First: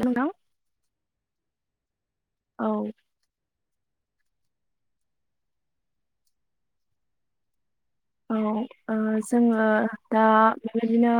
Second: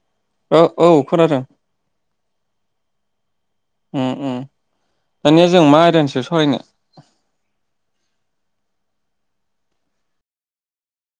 नोंथां औ औ खोनादों । औ । उम उम दानिया जों मा आयदानि सायाव सावरायनो? औ जोङो दा बेबायदिनो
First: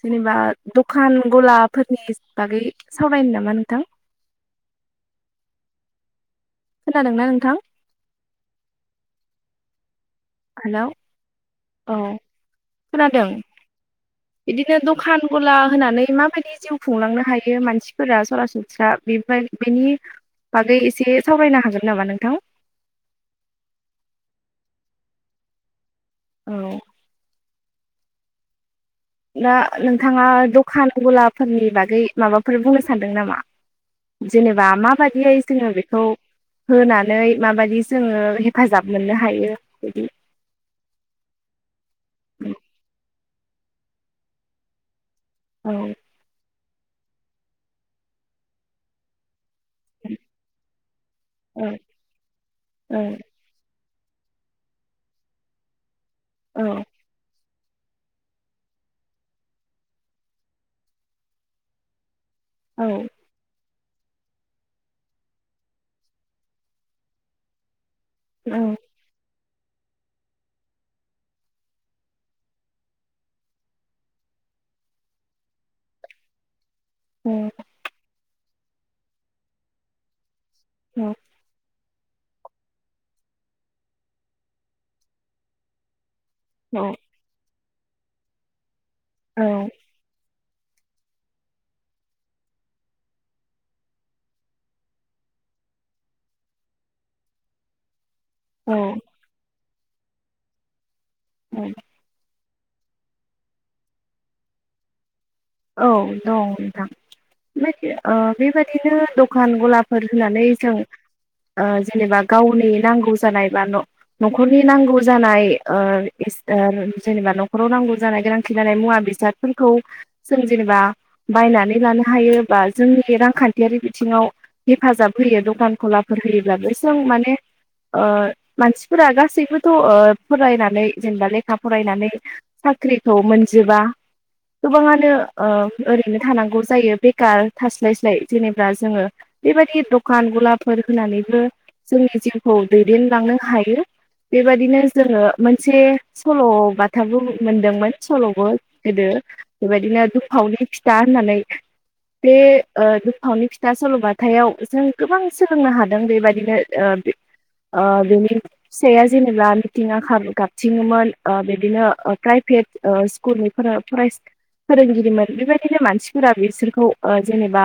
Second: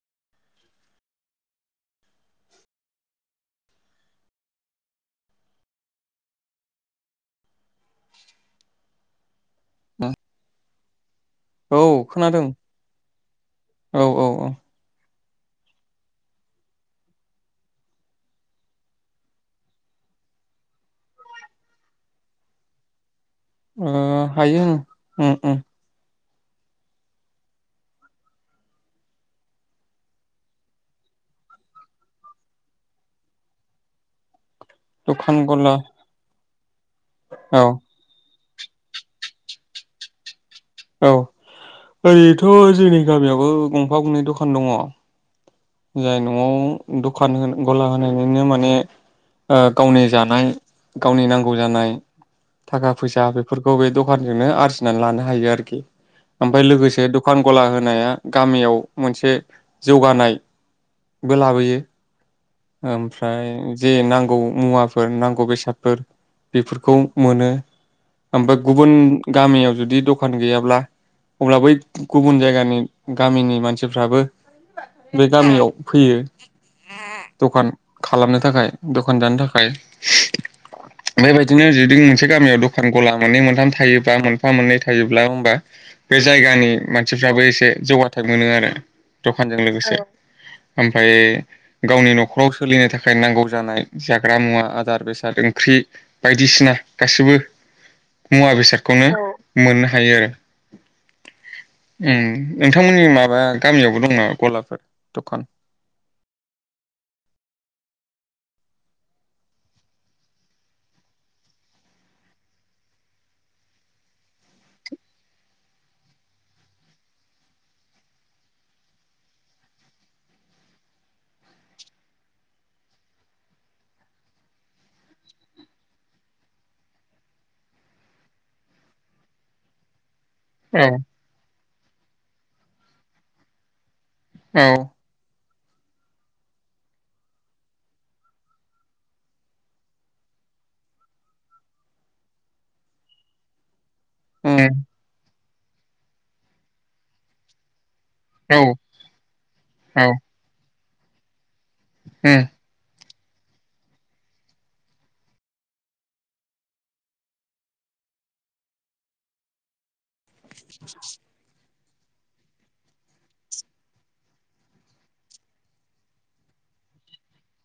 जेनेबा दखान गलाफोरनि बागै सावरायनो नामा नोंथां खोनादोंना नोंथां? [unintelligible] हेल' । औ खोनादों औ औ औ । बिदिनो दखान गला होनानै माबायदि जिउ खुंलांनो हायो मानसिफोरा सरासनस्रा बे बेनि बागै एसे सावरायनो हागोन नामा नोंथां? ओ हायो उम उम । औ । दा नोंथाङा दखान गलाफोरनि बागै माबाफोर बुंनो सानदों नामा? जेनेबा दखान माबायदियै जोङो गला बेखौ होनानै औ माबायदि जोङो हे हेफाजाब मोननो हायो बिदि । औ ओरैथ' जोंनि गामियाव बो गंफा गंनै दखान दङ' । औ जाय न'आव द'खान होन ग'ला होनायनिनो माने ओ गावनि जानाय गावनि नांगौ औ जानाय थाखा औ फैसा बेफोरखौ बे दख कानजोंनो आरजिनानै लानो हायो आरोखि । औ ओमफ्राय लोगोसे दखान ग'ला होनाया गामियाव मोनसे जौगानाय बो लाबोयो औ । ओमफ्राय जे नांगौ मुवाफोर नांगौ बेसादफोर बेफोरखौ मोनो। औ ओमफ्राय गुबुन गामियाव जुदि दखान गैयाब्ला अब्ला बै गुबुन जायगानि गामिनि मानसिफ्राबो बे गामियाव फैयो। दखान खालामनो थाखाय दखान दानो थाखाय औ बेबायदिनो जे मोनसे गामियाव दखान गला मोननै मोनथाम थायोबा मोनफा मोननै थायोब्ला होमबा बे जायगानि मानसिफ्राबो एसे जौगाथाइ मोनो आरो। दखानजों लोगोसे ओमफ्राय गावनि न'खराव सोलिनो थाखाय नांगौ जानाय जाग्रा मुवा आदार बेसाद ओंख्रि बायदिसिना गासिबो मुवा औ बेसादखौनो मोननो हायो आरो। उम नोंथांमोननि माबा गामियावबो दङ गलाफोर? दखान। औ दङ नोंथां बेदि ओ बेबायदिनो दखान गलाफोर होनानै जों ओ जेनेबा गावनि नांगौ जानाय बा न-नखरनि नांगौ जानाय ओ इस ओ जेनेबा नखराव नांगौ जानाय गोनांथि जानाय मुवा बेसादफोरखौ जों जेनेबा बायनानै लानो हायो बा जोंनि बे रांखानथियारि बिथिङाव हेफाजाब होयो दखान गलाफोर होयोब्लाबो जों माने ओ मानसिफोरा गासैबोथ' ओ फरायनानै औ जेनेबा लेखा फरायनानै साख्रिखौ मोनजोबा। औ गोबाङानो ओ ओरैनो थानांगौ जायो बेकार थास्लायस्लाय जेनेबा जोङो बेबायदि दखान गलाफोर होनानैबो जोंनि जिउखौ दैदेनलांनो हायो। उम बेबादिनो जोङो मोनसे सल' बाथाबो मोनदोंमोन। सल'बो औ गोदो बिदिनो औ दुमफावनि फिथा होननानै बे उम ओ [unintelligible] [unintelligible] फिथा सल'बाथायाव जों गोबां सोलोंनो हादों बेबायदिनो ओ बे ओ बेनि फिसाइया जेनेबा मिथिङा [unintelligible] गाबथिङोमोन ओ बिदिनो ओ प्राइभेट ओ स्कुलनिफोरा फराय फोरोंगिरिमोन बेबायदिनो मानसिफोरा बिसोरखौ ओ जेनेबा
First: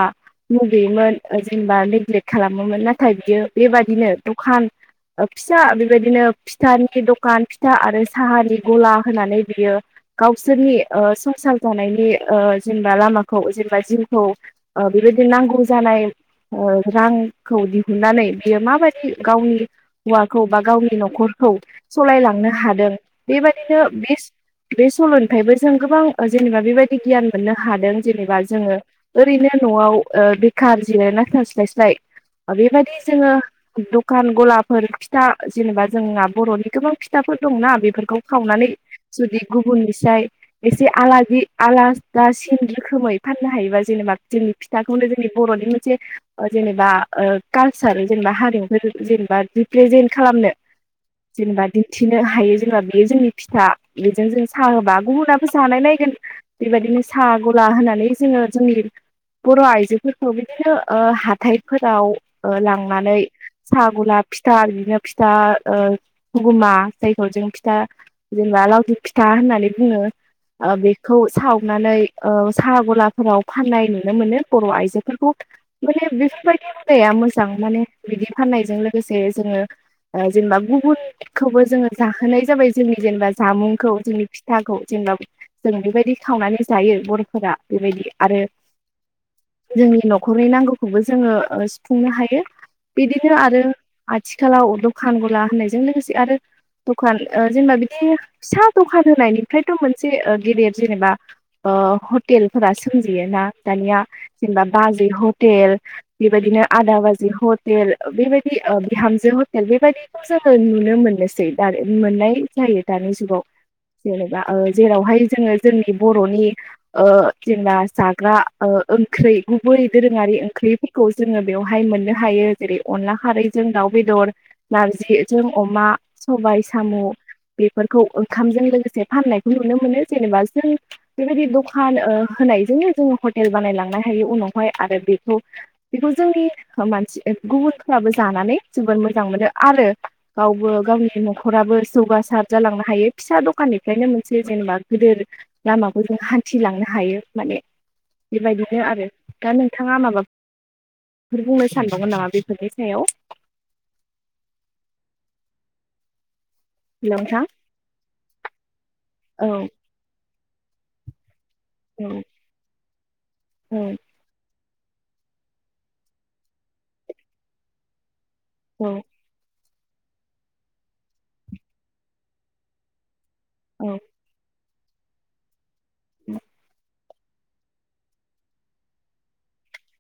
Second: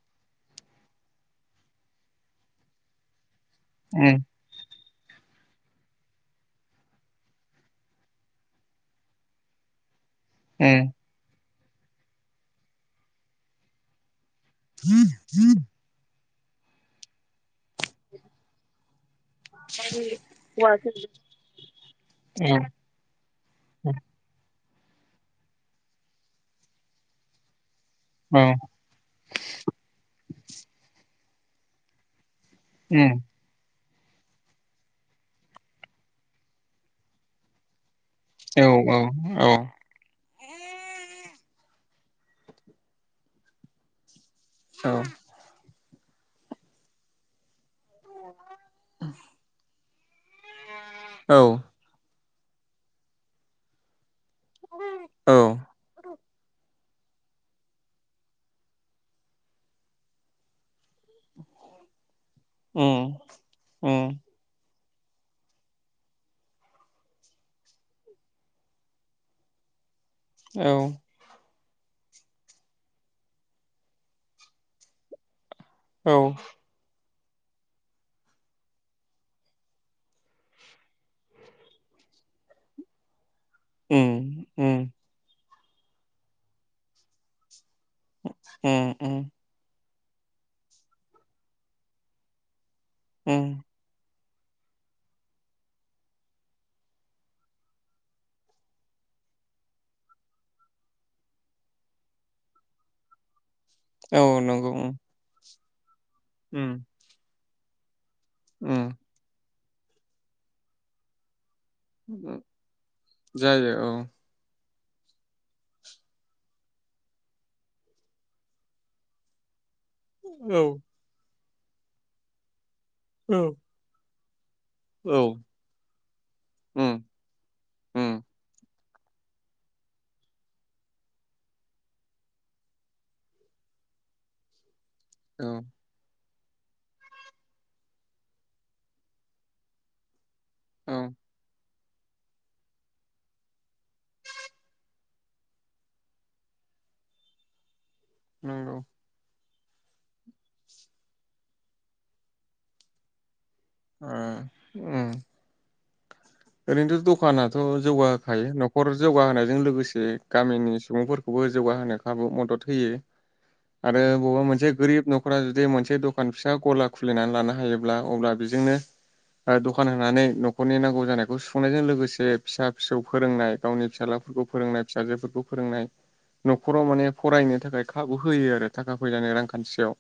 मुगैयोमोन ओ जेनेबा नेग्लेक्ट खालामोमोन नाथाय बियो बेबादिनो उम दखान ओ फिसा बेबायदिनो फिथानि दखान फिथा आरो साहानि गला होनानै बियो गावसोरनि उम ओ सं जानायनि ओ जेनेबा लामाखौ जेनेबा जिउ खौ ओ बेबायदि नांगौ जानाय ओ रांखौ दिहुननानै बियो माबा गावनि हौवाखौ बा गावनि नखरखौ सालायलांनो औ हादों बेबायदिनो बे बे सल'निफ्रायबो जों गोबां ओ जेनेबा बेबायदि गियान मोननो हादों जेनेबा औ जोङो ओरैनो नवाव ओ बेखार जिरायना थास्लायस्लाय बेबायदि उम जोङो दखान गलाफोर फिथा जेनेबा जोंना बर'नि गोबां फिथाफोर दंना बेफोरखौ औ सावनानै जुदि औ गुबुननिसाय जि आलाजि आलादा सिन रोखोमै फाननो हायोबा जेनेबा जोंनि फिथाखौनो जोंनि बर'नि। जेनेबा ओ। हिसार जेनेबा हारिमुफोर जेनेबा। प्रेजेन्ट। खालामनो औ जेनेबा दिन्थि हायो जोंना बेयो जोंनि फिथा। बेजों जों साह होंडा औ गुबुना। फोसानाय नायगोन। बेबायदिनो साहा गला होनानै जोङो जोंनि बर' आइजोफोरखौ बिदिनो। हाथायफोराव उम लांनानै सा उम गला फिथा बिदिनो। फिथा ओ हुगुमा जायखौ जों फिथा जेनेबा लावथ फिथा होननानै बुङो। औ आ बेखौ साव नानै साहा गलाफोराव फाननाय नुनो मोनो बर' आइजोफोरखौ। माने औ बेफोरबायदि सुदामा मोज जां माने बिदि फाननायजों लोगोसे जोङो जेनेबा गुबुनखौबो जोङो जाहोनाय जाबाय जोंनि जेनेबा। जामुंखौ उम जोंनि उम फिथाखौ जेनबा। जों बेबायदि खावनानै जायो बर'फोरा। बेबायदि आरो उम उम जोंनि। न'खरनि नांगौखौबो जोङो सुफुंनो हायो। बिदिनो उम आरो। आथिखालाव दखान गला होननायजों लोगोसे आरो दखान ओ जेनेबा बिदि फिसा दखान होनायनिफ्रायथ' मोनस से ओ गेदेर जेनेबा ओ हटेलफोरा सोमजियो ना? दानिया औ जेनेबा नंगौ बाजै हटेल बेबायदिनो उम आदा बाजै हट टे आरो ओ बेबायदि ओ उम बिहामजो हट एल बेबायदिखौ जोङो नुनो मोननोसै। दारो उम मोननाय जायो दानि जुगाव जायो औ जेनेबा ओइ जेरावहाय जोङो जोंनि बर'नि ओ जेनबा जाग्रा ओ ओंख्रि गुब बै दोरोङारि औ ओंख्रिफोरखौ जों जोङो बेवहाय मोननो हायो। जेरै अनला औ खारैजों दाउ बेदर औ नारजिजों अमा सबाय साम' उम बेफोरखौ उम ओंखामजों लोगोसे फाननाय नुनो मोनो जेनेबा जों बेबायदि दखान ओ होनायजोंनो जोङो हटेल बानायलांनो हायो उनावहाय। आरो बेखौ औ बेखौ ज जोंनि ओ मानसि ओ गुबुनफ्राबो जानानै जोबोद मोजां मोनो आरो गावबो औ गावनि न'खराबोस जौगासार जालांनो हायो फिसा दखाननिफ्रायनोम से जेनेबा गोदोर लामाखौ जों हान्थिलांनो हायो माने नंगौ बेबायदिनो आरो दा नोंथाङा माबाब फोर बुंनो सानबावमोन नामा बेफोरनि सायाव? अ उम ओरैनोथ' हेलौ नोंथां दखानाथ' जौगा होखायो न'खर औ जौगाहोनायजों लोगोसे गामिनि सुबुंफोर खौबो जौगाहोनो औ खाबु मदद होयो। औ आरो बबावबा मोनसे गोरिब न'खरा जुदि मोनसे दखान फिसा गला खुलिनानै लानो हायोब्ला अब्ला बेजोंनो औ ओ दख खान होनानै न'खरनि नांगौ जानायखौ सुफुंनायजों लोगोसे फिसा फिसौ फोरोंनाय गावनि औ फिसालाफोरखौ फोरोंनाय फिसाजोफोरखौ फोरोंनाय। न'खराव माने फरायनो थाखाय खाबु होयो आरो थाखा फैसानि रांखान्थियाव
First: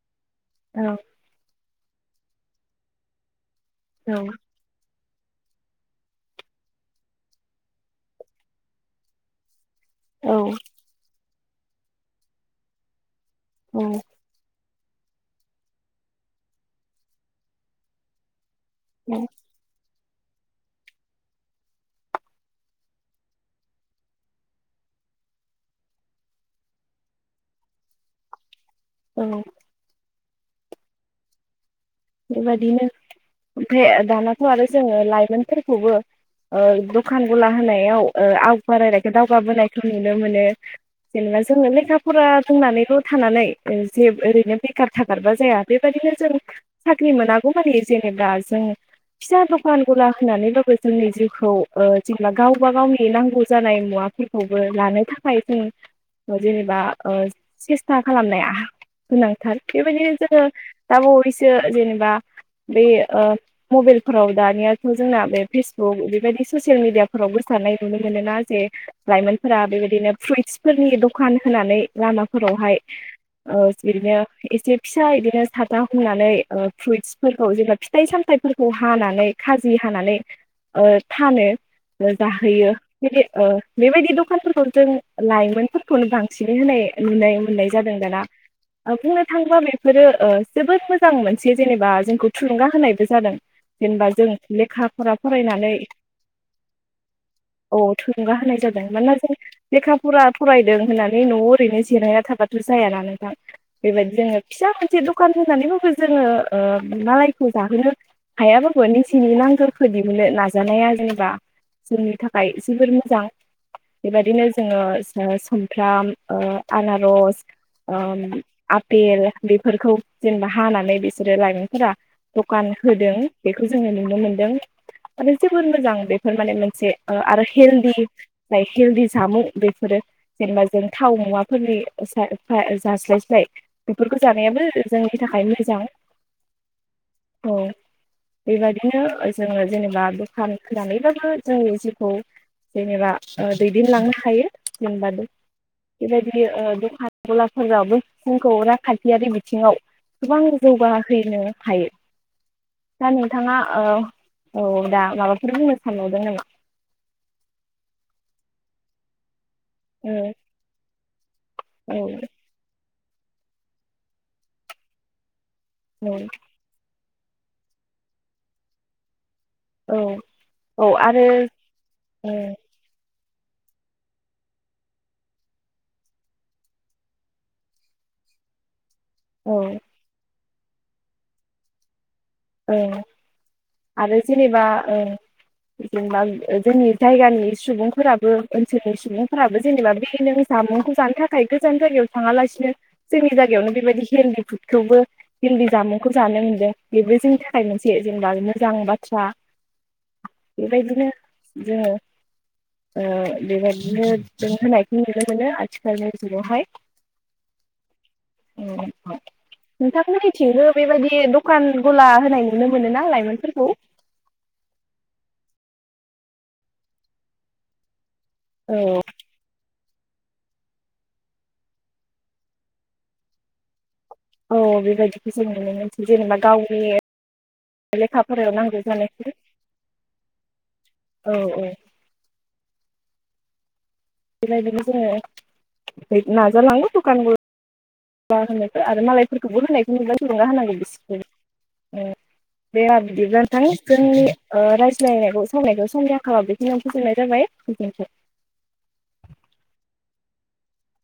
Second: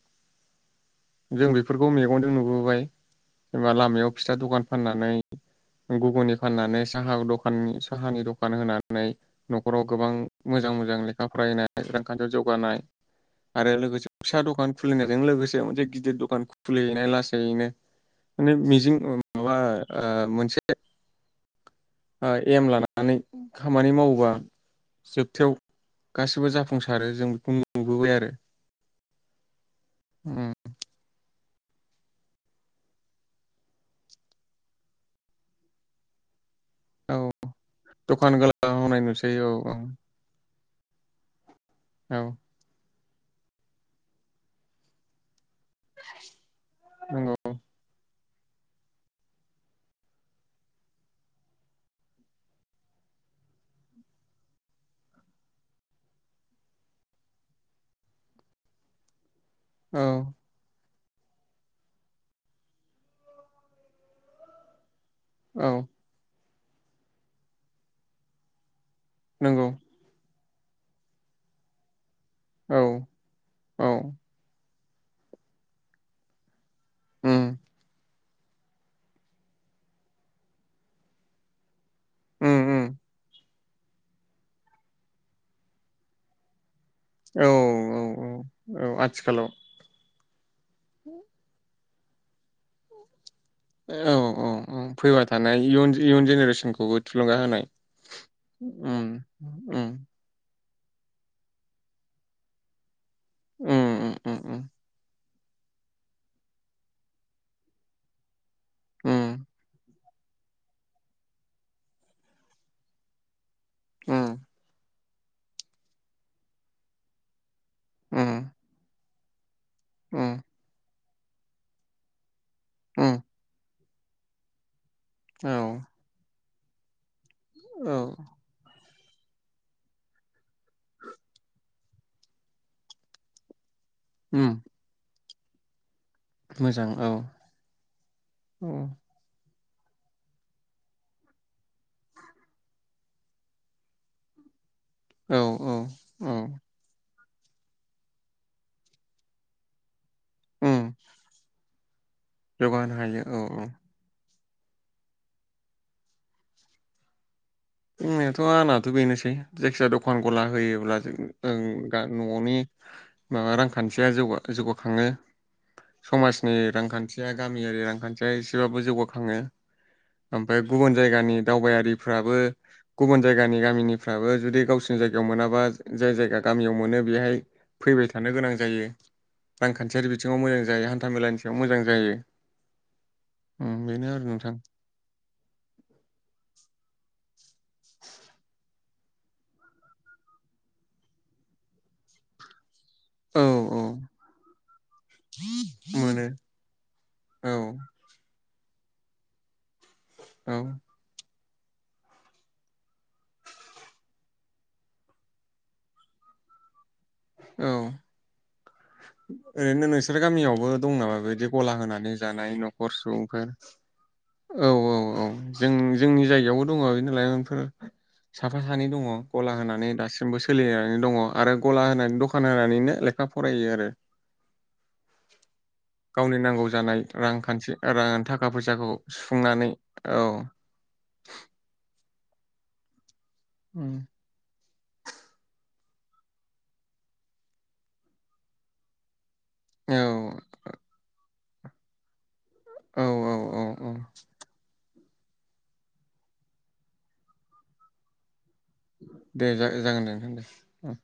जों बे बेफोरखौ मेगंजों नुबोबाय। जेनेबा लामायाव औ औ फिथा दखान फाननानै गुगुनि फाननानै साहा-साहानि दखान होनानै न' खराव गोबां औ मोजां-मोजां ले खा फरायनाय रांखान्थियाव जौगानाय आरो औ लोगोसे फिसा दखान खुलिनायजों लोगोसे मोनसे गिदिर दखान खुलिहैनाय लासैनो माने मिजिं औ माबा ओ मोनसे ओ एम लानानै खामानि मावोबा जोबथायाव गासिबो जाफुंसारो जों बेखौ नुबोबाय आरो औ। उम बेबायदिनो ओमफ्राय दानाथ' आरो जोङो लाइमोनफोरखौबो औ दखान गुला होनायाव दखान आव गोला होनाय बारायनायखौ नुसै औ औ दावगाबोनायखौ नुनो मोनो। जेनेबा ज जोंनो लेखा औ फरा रोंनानैबो थानानै जे ओरैनो बेखार थागारबा जाया। बेबादिनो जों साख्रि नंगौ मोनांगौ मानि जेन नेबा जों फिसा दखान गला होनानैबाबो जोंनि जिउखौ ओ जेनेबा गावबा गावनि नांगौ जानाय मुवाफोरखौबो लानो थाखाय जों ओ जेनेबा ओ सेस्था खालामनाया गोनां थार औ बेबादिनो जोंङो दा बावैसो ज-जेनेबा बे ओ मबाइलफोराव दानिया जोंना बे औ फेसबुक बेबायदि ससियेल मिडियाफोराव गोसारनाय नुनो मोनोना जे लाइमोनफोरा नंगौ बेबायदिनो फ्रुइट्स फोरनि दखान होनानै लामाफ फोरावहाय औ ओ औ बिदिनो एसे फिसा बिदिनो साथा हमना नानै औ फ्रुइट्सफोरफोरखौ उम जेनेबा फिथाइ सामथाइ फोरखौ हानानै खाजि हानानै ओ फानो उम जाहोयो बे ओ बेबायदि दखानफोरखौ जों लाइमोनफोरखौनो बांसिनै होनाय नुनाय औ मोननाय जादों औ दाना औ औ बुंनो आथिखालाव थाङोबा बेफोरो ओ जोबोद मोजां मोनसे जेनेबा जोंखौ थुलुंगा होनायबो जादों जेनेबा औ जों औ औ लेखा फरा फैबाय थानाय फरायनानै इयुन इयुन जेनेरेसनखौबो थुलुंगा होनाय औ थुुंगा होनाय जादों उम मानोना जों उम लेखा फरा फरायदों होनानै न'आव ओरैनो जेरहायना थाबाथ' जाया नालानो उम बेबायदि उम जोङो फिसा उम मोनसे द दखान जानिबो जोङो मालायखौ जाहोनो हायाबाबो नोंसिनि उम नांगौखो नो नाजानाया जेनेबा जोंनि थाखाय जोबोर मोजां उम बेबदिनो जोङो सुमफ्राम आनारस आ आ उम आपेल बेफोरखौ उम जेनेबा नानै बिसोरो लाइमोनफोरा दखान होदों उम बेखौ जोङो नुनो मोनदों आरो औ जोबोर मोजां बेफोर माने [inaudible] आरो औ हेल्दि हेल्दिस जामु बेफोरो जेनेबा जों थाव मुवाफोरनि सा फा जास्लायस्लाय बेफोरखौ उम जानायाबो जों नि थाखाय मोजां मोजां औ अ औ बेबादिनो ओ जोङो जेनेबा दखान खोनानैबाबो जोंनि जिउखौ जेनेबा ओ दैदेनलांनो हायो । जोंबादै औ औ औ बेबायदिनो ओ दखान गलाफोरावबो जोंखौ रांखान्थियारि बिथिङाव गोबां उम जौगाहैनो हायो जौगाहोनो दा हायो औ नोंथाङा औ ओ औ दा माबाफोर बुंनो सानबावदों नामा दिनैथ आंनाथ बेनोसै जायखिजाया दखान गला होयोब्ला जों ओ औ गा ननि माबा रांखान्थिया जौगा जौगाखङो औ औ समाजनि रांखान्थि जा गामियारि रांखान्थिया एसेबाबो जौगाखाङो औ ओमफाय औ गुबुन आरो जायगानि ओ दावबायारिफ्राबो गुबुन जायगानि गामिनिफ्राबो जुदि गावसिनि जायगायाव मोनाबा जाय जायगा गामियाव मोनो बेहाय फैबाय थानो गोनां जायो औ रांखान्थियारि बिथिङाव मोजां जायो हान्था मेलानि सायाव मोजां जायो औ उम बेनो आरो नोंथां जेनेबा ओ जेनेबा जोंनि जायगानि सुबुंफोराबो ओनसोलनि सुबुंफोराबो जेनेबा बेदिनो जामुंखौ जानो थाखाय गोजान जायगायाव थाङालासिनो जोंनि औ जायगायावनो औ बेबायदि हेल्दि फुदखौबो हेल्दि जामुंखौ मोनो जानो मोनदों बेबो औ थाखाय मोनसे जेनेबा मोजां बाथ्रा औ बेबायदिनो जोङो ओ बेबायदिनो लोंहोनायखौ नुनो मोनो आथिखालनि जुगावहाय औ ओरैनो नोंसोर नोंथांमोननिथिंबो गामियावबो दं नामा बेबायदि दखान गला हो नानै होनाय जानाय नुनो नखर मोनोना सुबुंफोर लाइमोनफोरखौ औ औ औ जों जोंनि जायगायावबो दङ बिदि लाइमोनफोरा साफा औ सानै दङ गला होनानै दासिमबो सोलिनानै दङ आरो गला होनाय दखान होनानैनो लेखा फरायो आरो औ बेबायदिखौ जों नुनो मोनसै गावनि जेनेबा नांगौ जानाय रांखान्थि गावनि रां लेखा थाखा फरायाव नांगौ फैसाखौ जानायफोर सुफुंनानै औ औ औ [unintelligible] ओमफ्राय बिदिनो जोङो नाजालांगौ दखानबो [inaudible] मा होनोखौ [inaudible] आरो मालाय फोरखौबो औ होनायखौ नुब्ला थुलुंगा होनांगौ बिसिरखौबो ए दे होमबा औ औ बिदिब्ला औ नोंथां औ जोंनि ओ सिनाय सावनायखौ समनिखा आंखालाव बेखिनिआवनो फोजोबनाय जाबाय गोजोनथों दे जागो जागोन दे नोंथां ओ